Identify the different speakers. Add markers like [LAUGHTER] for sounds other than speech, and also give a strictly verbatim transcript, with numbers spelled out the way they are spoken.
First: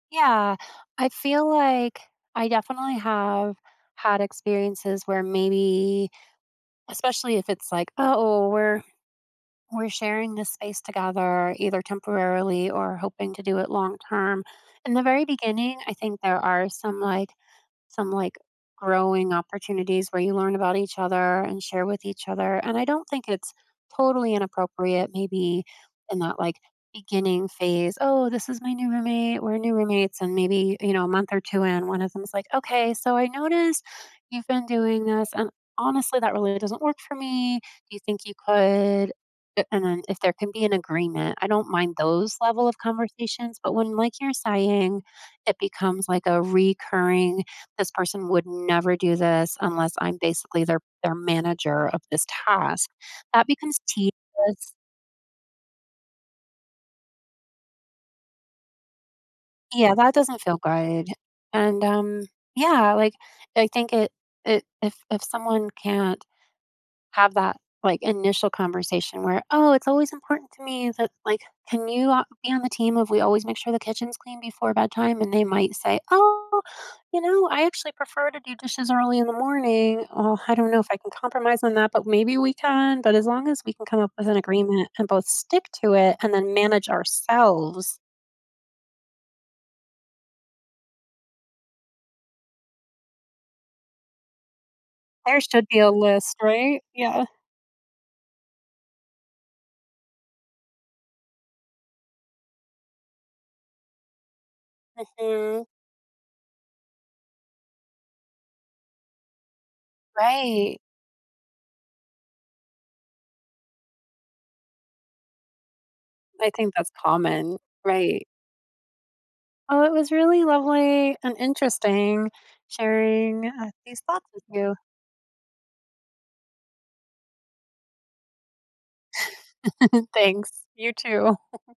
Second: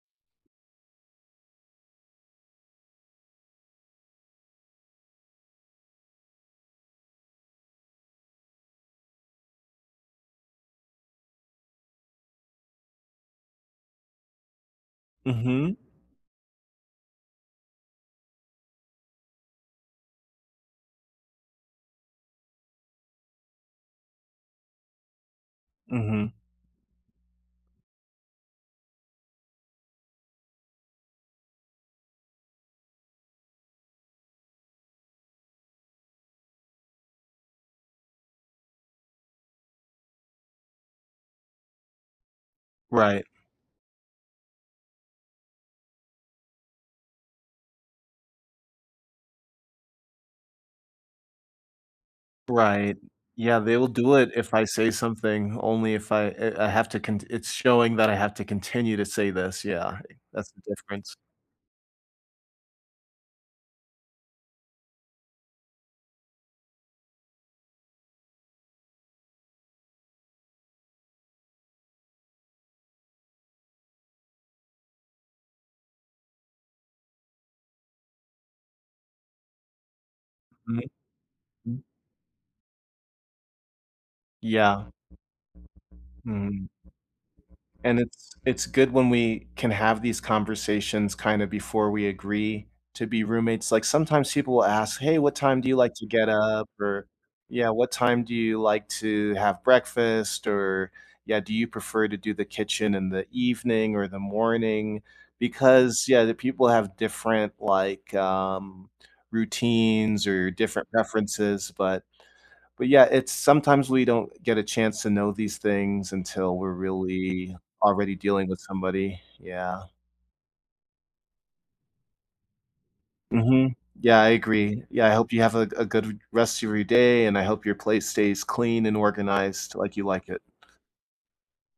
Speaker 1: Yeah, I feel like I definitely have had experiences where maybe, especially if it's like, "Oh, we're we're sharing this space together either temporarily or hoping to do it long-term." In the very
Speaker 2: Mhm.
Speaker 1: beginning, I think there are some, like some, like, growing opportunities where you learn about each other, and share with each other, and I don't think it's totally inappropriate maybe in
Speaker 2: Mhm.
Speaker 1: that, like, beginning phase. "Oh, this is my new roommate. We're new roommates," and maybe, you know, a month or two in, one of them is, like, "Okay, so I noticed, you've been doing this, and honestly, that really doesn't work for me. Do you think you could" a and then if there can be an agreement, I don't mind those level of
Speaker 2: Right.
Speaker 1: conversations, but when, like you're saying, it becomes, like, a recurring this person would never do this unless I'm basically their their manager of this task,
Speaker 2: Right.
Speaker 1: that
Speaker 2: Yeah, they
Speaker 1: becomes
Speaker 2: will do it if I
Speaker 1: tedious.
Speaker 2: say something, only if I, eh I have to cont it's showing that I have to continue to say this,
Speaker 1: Yeah,
Speaker 2: yeah.
Speaker 1: that doesn't
Speaker 2: That's
Speaker 1: feel
Speaker 2: the
Speaker 1: good,
Speaker 2: difference.
Speaker 1: and, um, yeah, like, I think it it if if someone can't have that, like, initial conversation where, "Oh, it's always important to me that like, can you a be on the team of we always make sure the kitchen's clean before bedtime?" And they might say, "Oh, you know, I actually prefer to do dishes early in the morning." "Oh, I don't know
Speaker 2: Mhm.
Speaker 1: if I can compromise on
Speaker 2: Mm.
Speaker 1: that, but maybe we can," but as long as we can come up with an agreement
Speaker 2: Yeah.
Speaker 1: and both stick to it and then
Speaker 2: Mhm,
Speaker 1: manage
Speaker 2: and
Speaker 1: ourselves
Speaker 2: it's it's good when we can have these conversations kinda before we agree to be roommates, like, sometimes people will ask, "Hey, what
Speaker 1: There
Speaker 2: time
Speaker 1: should
Speaker 2: do you
Speaker 1: be a
Speaker 2: like to get
Speaker 1: list,
Speaker 2: up?"
Speaker 1: right?
Speaker 2: or
Speaker 1: Yeah.
Speaker 2: "Yeah, what time do you like to have breakfast?" or "Yeah, do you prefer to do the kitchen in the evening or the morning?"
Speaker 1: Mhm.
Speaker 2: Because Yeah, the people have different, like, um, routines or
Speaker 1: Right.
Speaker 2: different preferences, but but, yeah, it's sometimes we don't get a chance to know these things
Speaker 1: I
Speaker 2: until we're
Speaker 1: think that's
Speaker 2: really,
Speaker 1: common,
Speaker 2: already
Speaker 1: right.
Speaker 2: dealing with somebody,
Speaker 1: Oh,
Speaker 2: yeah.
Speaker 1: it was really lovely and interesting sharing, uh,
Speaker 2: Mhm.
Speaker 1: these
Speaker 2: Yeah,
Speaker 1: thoughts
Speaker 2: I
Speaker 1: with you.
Speaker 2: agree. Yeah, I hope you have a g a good v rest of your day, and I hope your place stays clean and organized like you
Speaker 1: [CHUCKLES]
Speaker 2: like it.
Speaker 1: Thanks. You too. [CHUCKLES]